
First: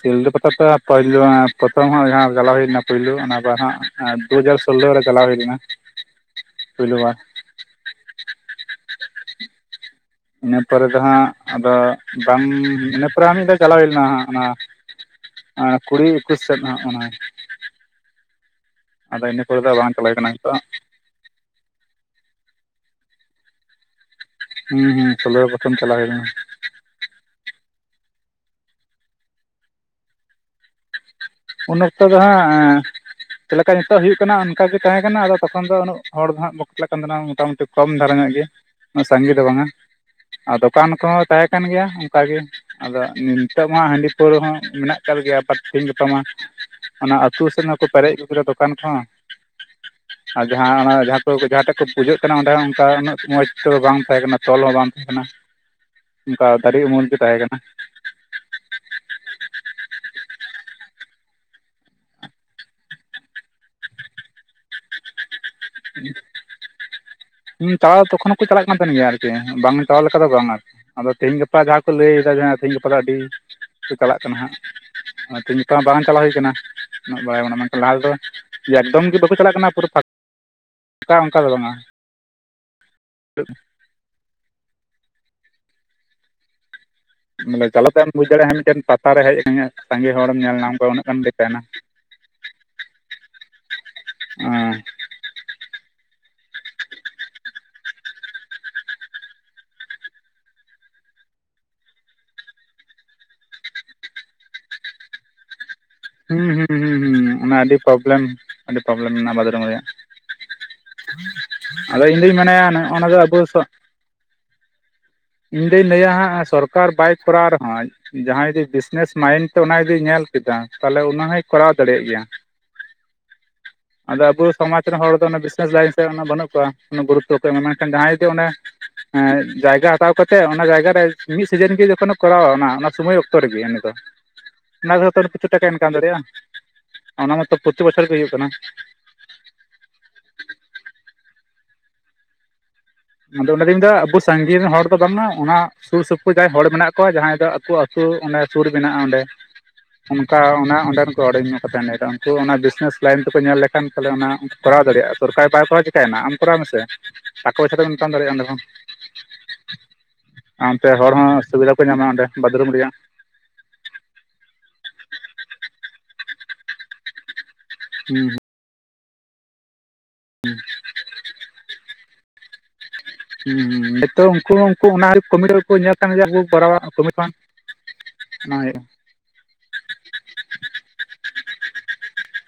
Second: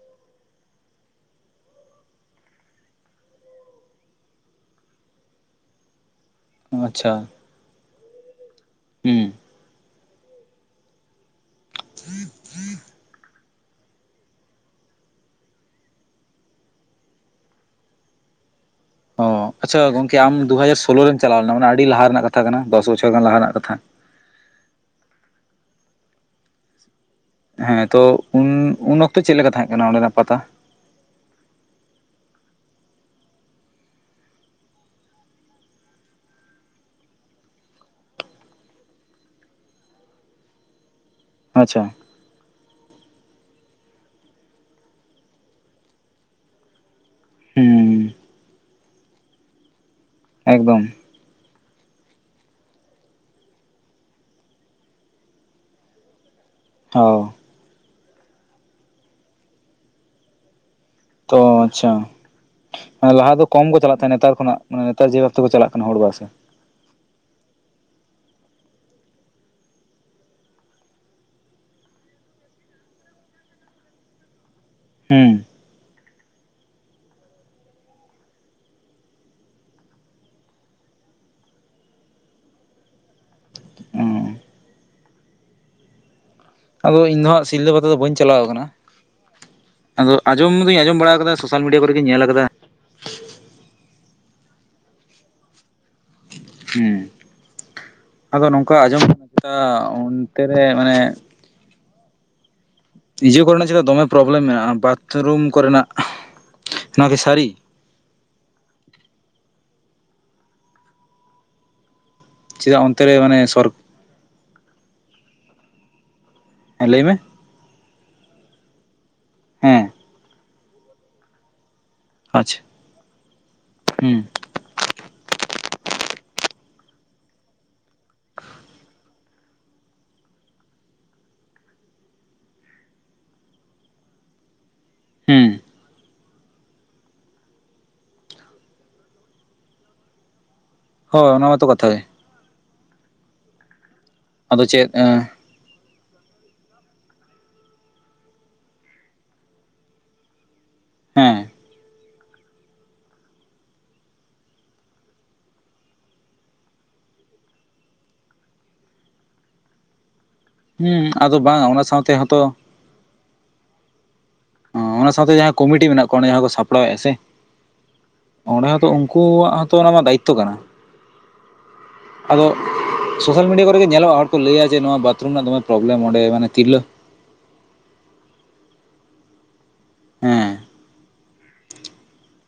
ᱥᱤᱞᱫᱟᱹ ᱯᱟᱛᱟ ᱛᱮ ᱯᱳᱭᱞᱳ ᱯᱨᱚᱛᱷᱚᱢ ᱦᱚᱸ ᱡᱟᱦᱟᱸ ᱪᱟᱞᱟᱣ ᱦᱩᱭᱱᱟ ᱯᱳᱭᱞᱳ ᱚᱱᱟ ᱫᱚ ᱦᱟᱸᱜ ᱫᱩ ᱦᱟᱡᱟᱨ ᱥᱳᱞᱞᱳ ᱨᱮ ᱪᱟᱞᱟᱣ ᱦᱩᱭ ᱞᱮᱱᱟ᱾ ᱯᱳᱭᱞᱳ ᱵᱟᱨ ᱟᱪᱪᱷᱟ ᱦᱩᱸ᱾ ᱤᱱᱟᱹ ᱯᱚᱨᱮ ᱫᱚ ᱦᱟᱸᱜ᱾ ᱟᱫᱚ ᱵᱟᱝ, ᱤᱱᱟᱹ ᱯᱚᱨᱮ ᱟᱨ ᱢᱤᱫᱫᱷᱟᱹ ᱪᱟᱞᱟᱣ ᱦᱩᱭ ᱞᱮᱱᱟ ᱦᱟᱸᱜ᱾ ᱚᱱᱟ ᱠᱩᱲᱤ ᱮᱠᱩᱥ ᱥᱮᱫ ᱦᱟᱸᱜ᱾ ᱚᱱᱟ ᱟᱫᱚ ᱚᱸᱻ ᱤᱱᱟᱹ ᱯᱚᱨᱮ ᱫᱚ ᱟᱪᱪᱷᱟ ᱵᱟᱝ ᱪᱟᱞᱟᱣ ᱜᱚᱝᱠᱮ ᱦᱩᱭ ᱠᱟᱱᱟ ᱟᱢ ᱫᱩ ᱱᱤᱛᱚᱜ ᱦᱟᱡᱟᱨ ᱥᱳᱞᱳ ᱨᱮᱢ ᱪᱟᱞᱟᱣ ᱞᱮᱱᱟ᱾ ᱚᱱᱟ ᱟᱹᱰᱤ ᱞᱟᱦᱟ ᱨᱮᱱᱟᱜ ᱠᱟᱛᱷᱟ ᱠᱟᱱᱟ᱾ ᱫᱚᱥ ᱵᱚᱪᱷᱚᱨ ᱜᱟᱱ ᱞᱟᱦᱟ ᱨᱮᱱᱟᱜ ᱠᱟᱛᱷᱟ᱾ ᱦᱩᱸ ᱦᱩᱸ ᱥᱳᱞᱳ ᱨᱮ ᱯᱨᱚᱛᱷᱚᱢ ᱪᱟᱞᱟᱣ ᱦᱩᱭ ᱞᱮᱱᱟ᱾ ᱦᱮᱸ ᱛᱚ ᱩᱱ ᱩᱱ ᱚᱠᱛᱚ ᱪᱮᱫ ᱞᱮᱠᱟ ᱛᱟᱦᱮᱸ ᱠᱟᱱᱟ ᱚᱸᱰᱮᱱᱟᱜ ᱯᱟᱛᱟ? ᱩᱱ ᱚᱠᱛᱚ ᱫᱚ ᱦᱟᱸᱜ ᱪᱮᱫ ᱞᱮᱠᱟ ᱱᱤᱛᱚᱜ ᱦᱩᱭᱩᱜ ᱠᱟᱱᱟ ᱚᱱᱠᱟ ᱜᱮ ᱛᱟᱦᱮᱸ ᱠᱟᱱᱟ᱾ ᱟᱫᱚ ᱛᱚᱠᱷᱚᱱ ᱫᱚ ᱩᱱᱟᱹᱜ ᱦᱚᱲ ᱫᱚ ᱦᱟᱸᱜ ᱵᱟᱠᱚ [unintelligible] ᱢᱚᱴᱟᱢᱩᱴᱤ ᱠᱚᱢ ᱫᱷᱟᱨᱟ ᱧᱚᱜ ᱜᱮ, ᱩᱱᱟᱹᱜ ᱥᱟᱸᱜᱮ ᱫᱚ ᱵᱟᱝᱟ ᱟᱨ ᱫᱚᱠᱟᱱ ᱠᱚᱦᱚᱸ ᱛᱟᱦᱮᱸ ᱠᱟᱱ ᱜᱮᱭᱟ ᱟᱪᱪᱷᱟ ᱚᱱᱠᱟ ᱜᱮ᱾ ᱟᱫᱚ ᱱᱤᱛᱚᱜ ᱢᱟ ᱦᱟᱺᱰᱤ ᱯᱟᱹᱣᱨᱟᱹ ᱦᱚᱸ ᱢᱮᱱᱟᱜ ᱠᱟᱫ ᱜᱮᱭᱟ᱾ [unintelligible] [unintelligible] ᱚᱱᱟ ᱟᱹᱛᱩ ᱥᱮᱫ ᱦᱚᱸᱠᱚ ᱦᱩᱸ ᱯᱮᱨᱮᱡ [unintelligible] ᱫᱚᱠᱟᱱ ᱠᱚᱦᱚᱸ [unintelligible] [unintelligible] ᱮᱠᱫᱚᱢ ᱡᱟᱦᱟᱸᱴᱟᱜ ᱠᱚ ᱵᱩᱡᱷᱟᱹᱜ ᱠᱟᱱᱟ ᱚᱸᱰᱮ ᱚᱱᱠᱟ ᱩᱱᱟᱹᱜ ᱥᱚᱢᱚᱸᱡᱽ ᱫᱚ ᱵᱟᱝ ᱛᱟᱦᱮᱸ ᱠᱟᱱᱟ᱾ ᱛᱚᱞ ᱦᱚᱸ ᱵᱟᱝ ᱛᱟᱦᱮᱸ ᱠᱟᱱᱟ᱾ ᱚᱱᱠᱟ ᱫᱟᱨᱮ ᱩᱢᱩᱞ ᱜᱮ ᱦᱚ ᱛᱟᱦᱮᱸ ᱠᱟᱱᱟ᱾ ᱛᱚ ᱟᱪᱪᱷᱟ᱾ ᱞᱟᱦᱟ ᱫᱚ ᱠᱚᱢ ᱠᱚ ᱪᱟᱞᱟᱜ ᱛᱟᱦᱮᱱ ᱱᱮᱛᱟᱨ ᱠᱷᱚᱱᱟᱜ᱾ ᱢᱟᱱᱮ ᱱᱮᱛᱟᱨ ᱡᱮ ᱵᱷᱟᱵᱽ ᱛᱮᱠᱚ ᱪᱟᱞᱟᱜ ᱠᱟᱱᱟ ᱦᱚᱲ ᱵᱚᱨᱥᱟ᱾ [unintelligible] ᱛᱚᱠᱷᱚᱱ ᱦᱚᱸ ᱠᱚ ᱪᱟᱞᱟᱜ ᱠᱟᱱ ᱛᱟᱦᱮᱱ ᱜᱮᱭᱟ ᱟᱨᱠᱤ᱾ ᱵᱟᱝ ᱢᱮᱴᱟᱣ ᱞᱮᱠᱷᱟᱱ ᱫᱚ ᱵᱟᱝ ᱟ᱾ ᱟᱫᱚ ᱛᱮᱦᱤᱧ ᱜᱟᱯᱟ ᱡᱟᱦᱟᱸ ᱠᱚ ᱞᱟᱹᱭ ᱮᱫᱟ ᱡᱟᱦᱟᱸ ᱛᱮᱦᱤᱧ ᱜᱟᱯᱟ ᱫᱚ ᱟᱹᱰᱤ ᱠᱚ ᱪᱟᱞᱟᱜ ᱠᱟᱱᱟ ᱦᱟᱸᱜ᱾ ᱦᱩᱸ ᱛᱮᱦᱮᱧ ᱵᱟᱝ, ᱵᱟᱝ ᱪᱟᱞᱟᱣ ᱦᱩᱭ ᱟᱠᱟᱱᱟ᱾ ᱩᱱᱟᱹᱜ ᱵᱟᱭ [unintelligible] ᱞᱟᱦᱟ ᱫᱚ, ᱮᱠᱫᱚᱢ ᱜᱮ ᱵᱟᱠᱚ ᱪᱟᱞᱟᱜ ᱠᱟᱱᱟ᱾ ᱯᱩᱨᱟᱹ ᱯᱷᱟᱸᱠ ᱚᱱᱠᱟ ᱚᱱᱠᱟ ᱫᱚ ᱵᱟᱝᱼᱟ᱾ [inaudible] ᱟᱫᱚ ᱤᱧ ᱫᱚ ᱦᱟᱜ ᱵᱚᱞᱮ ᱥᱤᱞᱫᱟᱹ ᱯᱟᱛᱟ ᱫᱚ ᱛᱮᱢ ᱵᱟᱹᱧ ᱵᱩᱡᱽ ᱪᱟᱞᱟᱣ ᱫᱟᱲᱮᱭᱟᱜᱼᱟ ᱦᱟᱸᱜ ᱠᱟᱱᱟ ᱢᱤᱫᱴᱮᱱ ᱯᱟᱛᱟ ᱨᱮ ᱦᱮᱡ ᱟᱠᱟᱱᱟ ᱥᱟᱸᱜᱮ ᱟᱫᱚ ᱦᱚᱲᱮᱢ ᱟᱸᱡᱚᱢ ᱧᱮᱞ ᱫᱩᱧ ᱟᱸᱡᱚᱢ ᱵᱟᱲᱟ ᱟᱠᱟᱫᱟ ᱥᱳᱥᱟᱞ ᱢᱤᱰᱤᱭᱟ ᱠᱚᱨᱮᱜᱮᱧ ᱧᱮᱞ ᱟᱠᱟᱫᱟ ᱚᱸ ᱦᱮᱸ ᱟᱫᱚ ᱱᱚᱝᱠᱟ ᱟᱸᱡᱚᱢ [unintelligible] ᱚᱱᱛᱮ ᱨᱮ ᱢᱟᱱᱮ ᱤᱭᱟᱹ ᱠᱚᱨᱮᱱᱟᱜ ᱪᱮᱫᱟᱜ ᱫᱚᱢᱮ ᱯᱨᱚᱵᱞᱮᱢ ᱢᱮᱱᱟᱜᱼᱟ ᱵᱟᱛᱷᱨᱩᱢ ᱠᱚᱨᱮᱱᱟᱜ ᱦᱩᱸ ᱦᱩᱸ ᱦᱩᱸ ᱱᱚᱣᱟ ᱠᱤ ᱦᱩᱸ ᱥᱟᱹᱨᱤ ᱚᱱᱟ ᱟᱹᱰᱤ ᱯᱨᱚᱵᱞᱮᱢ ᱟᱹᱰᱤ ᱯᱚᱨᱵᱞᱮᱢ ᱵᱟᱛᱨᱩᱢ ᱨᱮᱭᱟᱜ ᱟᱫᱚ ᱤᱧᱫᱩᱧ ᱢᱮᱱᱟᱭᱟ᱾ ᱪᱮᱫᱟᱜ ᱱᱚᱜ-ᱚ ᱚᱱᱛᱮ ᱨᱮ ᱱᱚᱰᱮᱱᱟᱜ ᱢᱟᱱᱮ ᱥᱚᱨ ᱵᱩᱥᱚᱜ᱾ ᱤᱧᱫᱩᱧ ᱞᱟᱹᱭᱟ ᱦᱟᱸᱜ ᱥᱚᱨᱠᱟᱨ ᱞᱟᱹᱭ ᱵᱟᱭ ᱢᱮ ᱠᱚᱨᱟᱣ ᱨᱮᱦᱚᱸ ᱡᱟᱦᱟᱸᱭ ᱡᱮ ᱵᱤᱡᱽᱱᱮᱥ ᱢᱟᱭᱤᱱᱰ ᱛᱮ ᱚᱱᱟ ᱦᱮᱸ ᱡᱩᱫᱤᱭ ᱧᱮᱞ ᱠᱮᱫᱟ ᱛᱟᱦᱞᱮ ᱚᱱᱟ ᱦᱚᱭ ᱠᱚᱨᱟᱣ ᱫᱟᱲᱮᱭᱟᱜ ᱜᱮᱭᱟ᱾ ᱟᱪᱪᱷᱟ ᱦᱩᱸ ᱟᱫᱚ ᱟᱵᱚ ᱥᱚᱢᱟᱡᱽ ᱨᱮᱱ ᱦᱚᱲ ᱫᱚ ᱚᱱᱟ ᱵᱤᱡᱱᱮᱥ ᱞᱟᱭᱤᱱᱥ ᱨᱮ ᱵᱟᱹᱱᱩᱜ ᱠᱚᱣᱟ᱾ ᱱᱩᱠᱩ ᱜᱩᱨᱩᱛᱚ ᱠᱚ ᱮᱢᱟ, ᱢᱮᱱᱠᱷᱟᱱ ᱡᱟᱦᱟᱸᱭ ᱡᱮ ᱚᱱᱮ ᱮᱸ ᱡᱟᱭᱜᱟ ᱦᱟᱛᱟᱣ ᱠᱟᱛᱮᱜ, ᱚᱱᱟ ᱡᱟᱭᱜᱟ ᱨᱮ ᱢᱤᱢᱤᱫ ᱥᱤᱡᱮᱱ ᱨᱮᱜᱮ ᱡᱚᱠᱷᱚᱱ ᱮ ᱠᱚᱨᱟᱣᱟ, ᱚᱱᱟ ᱚᱱᱟ ᱥᱚᱢᱚᱭ ᱚᱠᱛᱚ ᱨᱮᱜᱮ ᱩᱱᱤ ᱫᱚ᱾ ᱚᱱᱟ ᱫᱚᱛᱚ ᱫᱚ ᱦᱩᱸ ᱠᱤᱪᱷᱩ ᱴᱟᱠᱟᱭ ᱮᱢ ᱟᱠᱟᱫᱟ᱾ ᱱᱚᱰᱮᱱᱟᱜ, ᱚᱱᱟ ᱢᱟ ᱛᱚ ᱯᱨᱚᱛᱤ ᱵᱚᱪᱷᱚᱨ ᱜᱮ ᱦᱩᱭᱩᱜ ᱠᱟᱱᱟ᱾ ᱦᱳ ᱚᱱᱟ ᱢᱚᱛᱚ ᱠᱟᱛᱷᱟ ᱜᱮ ᱟᱫᱚ ᱚᱱᱟ ᱫᱚᱧ ᱢᱮᱱᱫᱟ ᱟᱵᱚ ᱥᱟᱸᱜᱤᱧ ᱟᱫᱚ ᱨᱮᱱ ᱦᱚᱲ ᱪᱮᱫ ᱫᱚ ᱵᱟᱝᱟ ᱚᱱᱟ ᱥᱩᱨ ᱥᱩᱯᱩᱨ ᱡᱟᱦᱟᱸᱭ ᱦᱚᱲ ᱢᱮᱱᱟᱜ ᱠᱚᱣᱟ ᱡᱟᱦᱟᱸᱭ ᱫᱚ ᱟᱠᱚ ᱟᱹᱛᱩ ᱚ ᱸᱰᱮ ᱥᱩᱨ ᱢᱮᱱᱟᱜᱼᱟ ᱚᱸᱰᱮ ᱚᱱᱠᱟ ᱚᱱᱟ ᱚᱸᱰᱮᱱ ᱠᱚ ᱦᱚᱲ ᱦᱮᱸ ᱧᱚᱜ ᱩᱱᱠᱩ ᱚᱱᱟ ᱵᱤᱡᱽᱱᱮᱥ ᱞᱟᱭᱤᱱ ᱛᱮᱠᱚ ᱧᱮᱞ ᱞᱮᱠᱷᱟᱱ ᱛᱚᱞᱮ ᱚᱱᱟ ᱠᱚᱨᱟᱣ ᱫᱟᱲᱮᱭᱟᱜᱼᱟ ᱥᱚᱨᱠᱟᱨ ᱵᱟᱭᱨᱟᱣᱟᱲᱭᱟᱜᱼᱟ ᱪᱮᱠᱟᱭᱮᱱᱟ ᱟᱢ ᱠᱚᱨᱟᱣ ᱢᱮᱥᱮ ᱟᱠᱚ ᱯᱚᱭᱪᱷᱟ ᱛᱮᱢ ᱦᱟᱛᱟᱢ ᱫᱟᱲᱮᱭᱟᱜᱼᱟ ᱚᱸᱰᱮ ᱦᱚᱸ ᱚᱱᱛᱮ ᱦᱩᱸ ᱦᱚᱲ ᱦᱚᱸ ᱟᱫᱚ ᱵᱟᱝ ᱥᱩᱵᱤᱫᱷᱟ ᱠᱚ ᱚᱱᱟ ᱧᱟᱢᱟ ᱥᱟᱶᱛᱮ ᱚᱸᱰᱮ ᱦᱚᱸᱛᱚ ᱵᱟᱷᱨᱩᱢ ᱨᱮᱭᱟᱜ ᱚ ᱚᱱᱟ ᱥᱟᱶᱛᱮ ᱡᱟᱦᱟᱸᱭ ᱠᱚᱢᱤᱴᱤ ᱢᱮᱱᱟᱜ ᱠᱚᱣᱟ ᱚᱸᱰᱮ ᱡᱟᱦᱟᱸ ᱠᱚ ᱥᱟᱯᱲᱟᱣᱮᱫᱼᱟ ᱥᱮ ᱦᱩᱸ ᱦᱩᱸ ᱚᱸᱰᱮ ᱦᱚᱸᱛᱚ ᱩᱱᱠᱩᱣᱟᱜ ᱦᱚᱸᱛᱚ ᱚᱱᱟᱢᱟ ᱫᱟᱭᱤᱛᱚ ᱠᱟᱱᱟ ᱟᱫᱚ ᱥᱳᱥᱟᱞ ᱦᱮᱸ ᱢᱤᱰᱤᱭᱟ ᱠᱚᱨᱮ ᱜᱮ ᱧᱮᱞᱚᱜᱼᱟ ᱦᱚᱲ ᱱᱤᱛᱚᱜ ᱠᱚ ᱩᱱᱠᱩ ᱦᱚᱸ ᱞᱟᱹᱭᱟ ᱡᱮ ᱩᱱᱠᱩ ᱱᱚᱣᱟ ᱚᱱᱟ ᱵᱟᱛᱷᱨᱩᱢ ᱨᱮᱱᱟᱜ ᱫᱚᱢᱮ ᱠᱚᱢᱤᱴᱠᱚ ᱧᱮᱞ ᱯᱨᱚᱵᱞᱮᱢ ᱠᱟᱱ ᱚᱸᱰᱮ ᱜᱮᱭᱟ ᱢᱟᱱᱮ ᱛᱤᱨᱞᱟᱹ ᱠᱚᱨᱟᱣᱟᱢᱤ ᱱᱚᱭ ᱦᱮᱸ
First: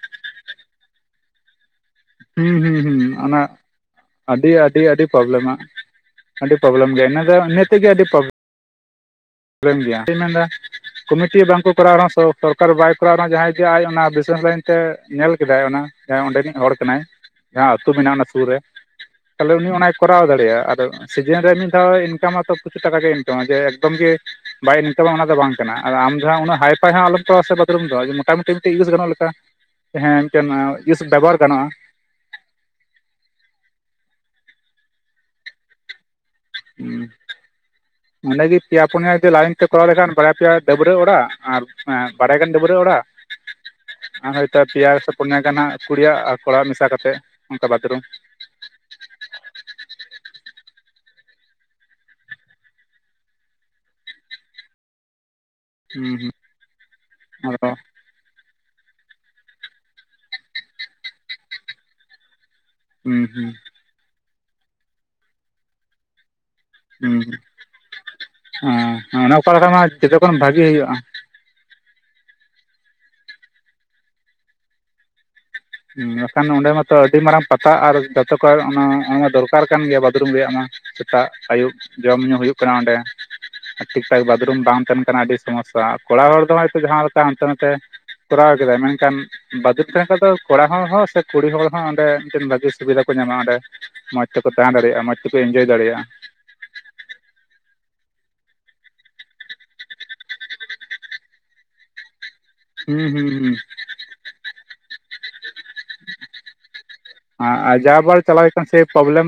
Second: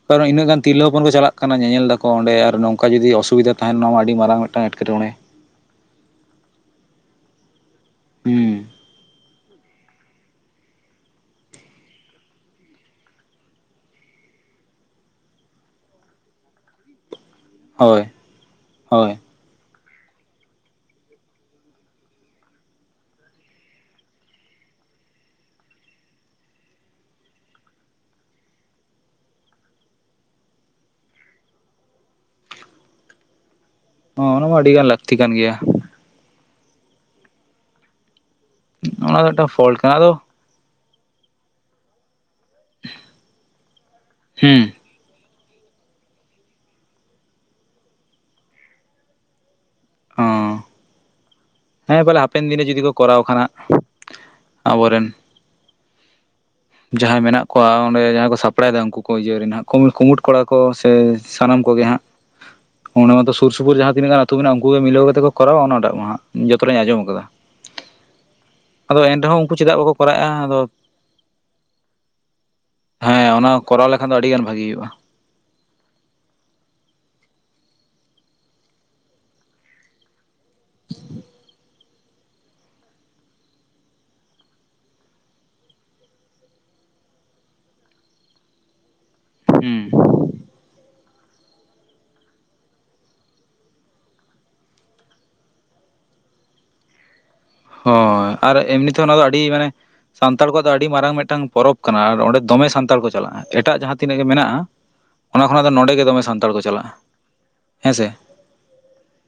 ᱠᱟᱨᱚᱱ ᱤᱱᱟᱹ ᱜᱟᱱ ᱛᱤᱨᱞᱟᱹ ᱦᱚᱯᱚᱱ ᱠᱚ ᱪᱟᱞᱟᱜ ᱠᱟᱱᱟ ᱧᱮᱞ ᱫᱟᱠᱚ ᱚᱸᱰᱮ ᱟᱨ ᱦᱩᱸ ᱱᱚᱝᱠᱟ ᱦᱩᱸ ᱡᱩᱫᱤ ᱦᱩᱸ ᱚᱱᱟ ᱚᱥᱩᱵᱤᱫᱟ ᱛᱟᱦᱮᱸᱱ ᱱᱚᱣᱟ ᱢᱟ ᱟᱹᱰᱤ ᱢᱟᱨᱟᱝ ᱢᱤᱫᱴᱟᱝ ᱮᱴᱠᱮᱴᱚᱬᱮ [unintelligible] ᱟᱹᱰᱤ ᱯᱨᱚᱵᱞᱮᱢ ᱜᱮ ᱤᱱᱟᱹ ᱫᱚ ᱤᱱᱟᱹ ᱛᱮᱫ ᱜᱮ ᱟᱹᱰᱤ ᱦᱩᱸ ᱨᱮᱱ ᱢᱮᱱ ᱮᱫᱟ ᱠᱚᱢᱤᱴᱤ ᱵᱟᱝᱠᱚ ᱠᱚᱨᱟᱣ ᱨᱮᱦᱚᱸ ᱥᱚᱨᱠᱟᱨ ᱵᱟᱭ ᱠᱚᱨᱟᱣ ᱨᱮᱦᱚᱸ ᱡᱟᱦᱟᱸᱭ ᱜᱮ ᱟᱡ ᱚᱱᱟ ᱵᱤᱥᱮᱥ ᱞᱟᱭᱤᱱ ᱛᱮ ᱧᱮᱞ ᱠᱮᱫᱟᱭ ᱚᱱᱟ ᱡᱟᱦᱟᱸᱭ ᱚᱸᱰᱮᱱᱤᱡ ᱦᱚᱲ ᱠᱟᱱᱟᱭ ᱡᱟᱦᱟᱸ ᱟᱹᱛᱩ ᱦᱳᱭ ᱢᱮᱱᱟᱜᱼᱟ ᱚᱱᱟ ᱥᱩᱨ ᱨᱮ ᱦᱳᱭ ᱛᱟᱦᱚᱞᱮ ᱩᱱᱤ ᱚᱱᱟᱭ ᱠᱚᱨᱟᱣ ᱫᱟᱲᱮᱭᱟᱜᱼᱟ ᱟᱫᱚ ᱥᱤᱡᱤᱱ ᱨᱮ ᱢᱤᱫ ᱫᱷᱟᱣ ᱤᱱᱠᱟᱢᱟᱛᱚ ᱯᱚᱪᱩᱨᱴᱟᱠᱟ ᱜᱮ ᱤᱱᱠᱟᱢᱟ ᱡᱮ ᱮᱠᱫᱚᱢ ᱜᱮ ᱵᱟᱭ ᱤᱱᱠᱟᱢᱟ ᱚᱱᱟ ᱫᱚ ᱵᱟᱝ ᱠᱟᱱᱟ ᱟ ᱟᱢ ᱡᱟᱦᱟᱸ ᱩᱱᱟᱹᱜ ᱦᱟᱭᱯᱷᱟᱭ ᱦᱚᱸ ᱟᱞᱚᱢ ᱠᱚᱨᱟᱣᱟ ᱥᱮ ᱵᱟᱛᱷᱨᱩᱢ ᱫᱚ ᱢᱚᱴᱟᱢᱩᱴᱤ ᱤᱭᱩᱡᱽ ᱜᱟᱱᱚᱜ ᱞᱮᱠᱟ ᱦᱮᱸ ᱤᱱᱠᱟᱹᱱ ᱤᱭᱩᱥ ᱵᱮᱵᱚᱦᱟᱨ ᱜᱟᱱᱚᱜᱼᱟ ᱦᱚᱸ ᱚᱱᱟ ᱢᱟ ᱟᱹᱰᱤ ᱜᱟᱱ ᱞᱟᱹᱠᱛᱤ ᱠᱟᱱ ᱜᱮᱭᱟ ᱦᱩᱸ ᱚᱸᱰᱮ ᱜᱮ ᱯᱮᱭᱟ ᱯᱩᱱᱭᱟ ᱚᱱᱟ ᱡᱩᱫᱤ ᱫᱚ ᱢᱤᱫᱴᱟᱝ ᱞᱟᱭᱤᱱ ᱛᱮ ᱯᱷᱚᱞᱴ ᱠᱚᱨᱟᱣ ᱠᱟᱱᱟ ᱟᱫᱚ ᱞᱮᱠᱷᱟᱱ ᱵᱟᱨᱭᱟ ᱯᱮᱭᱟ ᱰᱟᱹᱵᱨᱟᱹ ᱚᱲᱟᱜ ᱟᱨ ᱵᱟᱨᱟᱭᱟ ᱜᱟᱱ ᱰᱟᱹᱵᱨᱟᱹ ᱚᱲᱟᱜ ᱟᱨ ᱦᱚᱭᱛᱚ ᱦᱩᱸ ᱯᱮᱭᱟ ᱯᱚᱱᱭᱟ ᱜᱟᱱ ᱦᱟᱸᱜ ᱠᱩᱲᱤᱭᱟᱜ ᱟᱨ ᱠᱚᱲᱟᱜ ᱢᱮᱥᱟ ᱠᱟᱛᱮ ᱚᱝᱠᱟ ᱵᱟᱛᱽᱨᱩᱢ ᱚ [unintelligible] ᱦᱮᱸ ᱵᱚᱞᱮ ᱦᱟᱯᱮᱱ ᱫᱤᱱ ᱨᱮ ᱡᱩᱫᱤ ᱠᱚ ᱠᱚᱨᱟᱣ ᱠᱷᱟᱱ ᱦᱟᱜ ᱟᱵᱚᱨᱮᱱ ᱦᱩᱸ ᱦᱩᱸ ᱡᱟᱦᱟᱸᱭ ᱢᱮᱱᱟᱜ ᱟᱫᱚ ᱠᱚᱣᱟ ᱚᱸᱰᱮ ᱡᱟᱦᱟᱸᱭ ᱠᱚ ᱥᱟᱯ ᱲᱟᱭᱫᱟ ᱩᱝᱠᱩ ᱠᱚ ᱤᱭᱟᱹ ᱨᱮ ᱱᱟᱜ ᱠᱩᱼᱠᱩᱢᱩᱴ ᱠᱚᱲᱟ ᱠᱚ ᱥᱮ ᱥᱟᱱᱟᱢ ᱠᱚᱜᱮ ᱦᱟᱸᱜ ᱚᱱᱟ ᱦᱩᱸ ᱢᱟᱛᱚ ᱦᱩᱸ ᱥᱩᱨ ᱥᱩᱯᱩᱨ ᱡᱟᱦᱟᱸ ᱛᱤᱱᱟᱹ ᱜᱟᱱ ᱟᱹᱛᱩ ᱢᱮᱱᱟᱜᱼᱟ ᱩᱝᱠᱩ ᱜᱮ ᱢᱤᱞᱟᱹᱣ ᱠᱟᱛᱮ ᱠᱚᱨᱟᱣᱟ ᱚᱱᱟᱴᱟᱜ ᱢᱟ ᱦᱟᱸᱜ ᱡᱚᱛᱚ ᱴᱟᱜ ᱤᱧ ᱟᱸᱡᱚᱢ ᱦᱩᱸ ᱠᱟᱫᱟ ᱟᱫᱚ ᱦᱩᱸ ᱚᱱᱟ ᱮᱱᱨᱮᱦᱚᱸ ᱚᱠᱟ ᱩᱱᱠᱩ ᱞᱮᱠᱟ ᱪᱮᱫᱟᱜ ᱢᱟ ᱵᱟᱠᱚ ᱡᱚᱛᱚ ᱠᱚᱨᱟᱣᱮᱜᱼᱟ ᱠᱷᱚᱱ ᱟᱫᱚ [unintelligible] ᱦᱮᱸ ᱚᱱᱟ ᱠᱚᱨᱟᱣ ᱞᱮᱠᱷᱟᱱ ᱫᱚ ᱟᱹᱰᱤ ᱜᱟᱱ ᱵᱷᱟᱜᱤ ᱦᱩᱭᱩᱜᱼᱟ ᱦᱩᱸ ᱵᱟᱠᱷᱟᱱ ᱚᱸᱰᱮ ᱢᱟᱛᱚ ᱟᱹᱰᱤ ᱢᱟᱨᱟᱝ ᱯᱟᱛᱟ ᱟᱨ ᱡᱟᱛᱚ ᱠᱚᱭᱟᱜ ᱚᱱᱟ ᱟᱭᱢᱟ ᱫᱚᱨᱠᱟᱨ ᱠᱟᱱ ᱜᱮᱭᱟ ᱵᱟᱛᱽᱨᱩᱢ ᱨᱮᱭᱟᱜ ᱢᱟ ᱥᱮᱛᱟᱜ ᱟᱹᱭᱩᱵ ᱡᱚᱢ ᱧᱩ ᱦᱩᱭᱩᱜ ᱠᱟᱱᱟ ᱚᱸᱰᱮ ᱴᱷᱤᱠᱼᱴᱷᱟᱠ ᱵᱟᱛᱽᱨᱩᱢ ᱵᱟᱝ ᱛᱟᱦᱮᱸᱱ ᱠᱟᱱᱟ ᱟᱹᱰᱤ ᱥᱚᱢᱚᱥᱥᱟ ᱠᱚᱲᱟ ᱦᱚᱲ ᱫᱚ ᱦᱚᱭᱛᱚ ᱡᱟᱦᱟᱸ ᱞᱮᱠᱟ ᱦᱟᱱᱛᱮ ᱱᱟᱛᱮ ᱠᱚᱨᱟᱣ ᱠᱮᱫᱟᱭ ᱢᱮᱱᱠᱷᱟᱱ ᱦᱩᱸ ᱵᱟᱛᱽᱨᱩᱢ ᱛᱟᱦᱮᱸᱱ ᱠᱟᱱ ᱫᱚ ᱠᱚᱲᱟ ᱦᱚᱲ ᱦᱚᱸ ᱥᱮ ᱠᱩᱲᱤ ᱦᱚᱲ ᱦᱚᱸ ᱚᱸᱰᱮ ᱢᱤᱫᱴᱮᱱ ᱵᱷᱟᱜᱤ ᱥᱩᱵᱤᱫᱷᱟ ᱠᱚ ᱧᱟᱢᱟ ᱚᱸᱰᱮ ᱢᱚᱡᱽ ᱛᱮᱠᱚ ᱛᱟᱦᱮᱸ ᱫᱟᱲᱮᱭᱟᱜᱼᱟ ᱢᱚᱡᱽ ᱛᱮᱠᱚ ᱮᱱᱡᱳᱭ ᱫᱟᱲᱮᱭᱟᱜᱼᱟ ᱦᱳᱭ ᱟᱨ ᱮᱢᱱᱤ ᱛᱮᱦᱚᱸ ᱚᱱᱟ ᱫᱚ ᱟᱹᱰᱤ ᱢᱟᱱᱮ ᱥᱟᱱᱛᱟᱲ ᱠᱚᱣᱟᱜ ᱫᱚ ᱟᱹᱰᱤ ᱢᱟᱨᱟᱝ ᱢᱤᱫᱴᱟᱝ ᱯᱚᱨᱚᱵᱽ ᱠᱟᱱᱟ ᱟᱨ ᱚᱸᱰᱮ ᱫᱚᱢᱮ ᱥᱟᱱᱛᱟᱲ ᱦᱩᱸ ᱠᱚ ᱦᱩᱸ ᱪᱟᱞᱟᱜᱼᱟ ᱦᱩᱸ ᱮᱴᱟᱜ ᱡᱟᱦᱟᱸ ᱛᱤᱱᱟᱹᱜ ᱜᱮ ᱢᱮᱱᱟᱜᱼᱟ ᱚᱱᱟ ᱠᱷᱚᱱᱟᱜ ᱫᱚ ᱱᱚᱰᱮ ᱜᱮ ᱫᱚᱢᱮ ᱥᱟᱱᱛᱟᱲ ᱠᱚ ᱪᱟᱞᱟᱜᱼᱟ ᱟᱸ ᱟ ᱡᱟ ᱦᱮᱸᱥᱮ ᱵᱚᱴ ᱥᱮ ᱯᱚᱵᱽᱞᱮᱢ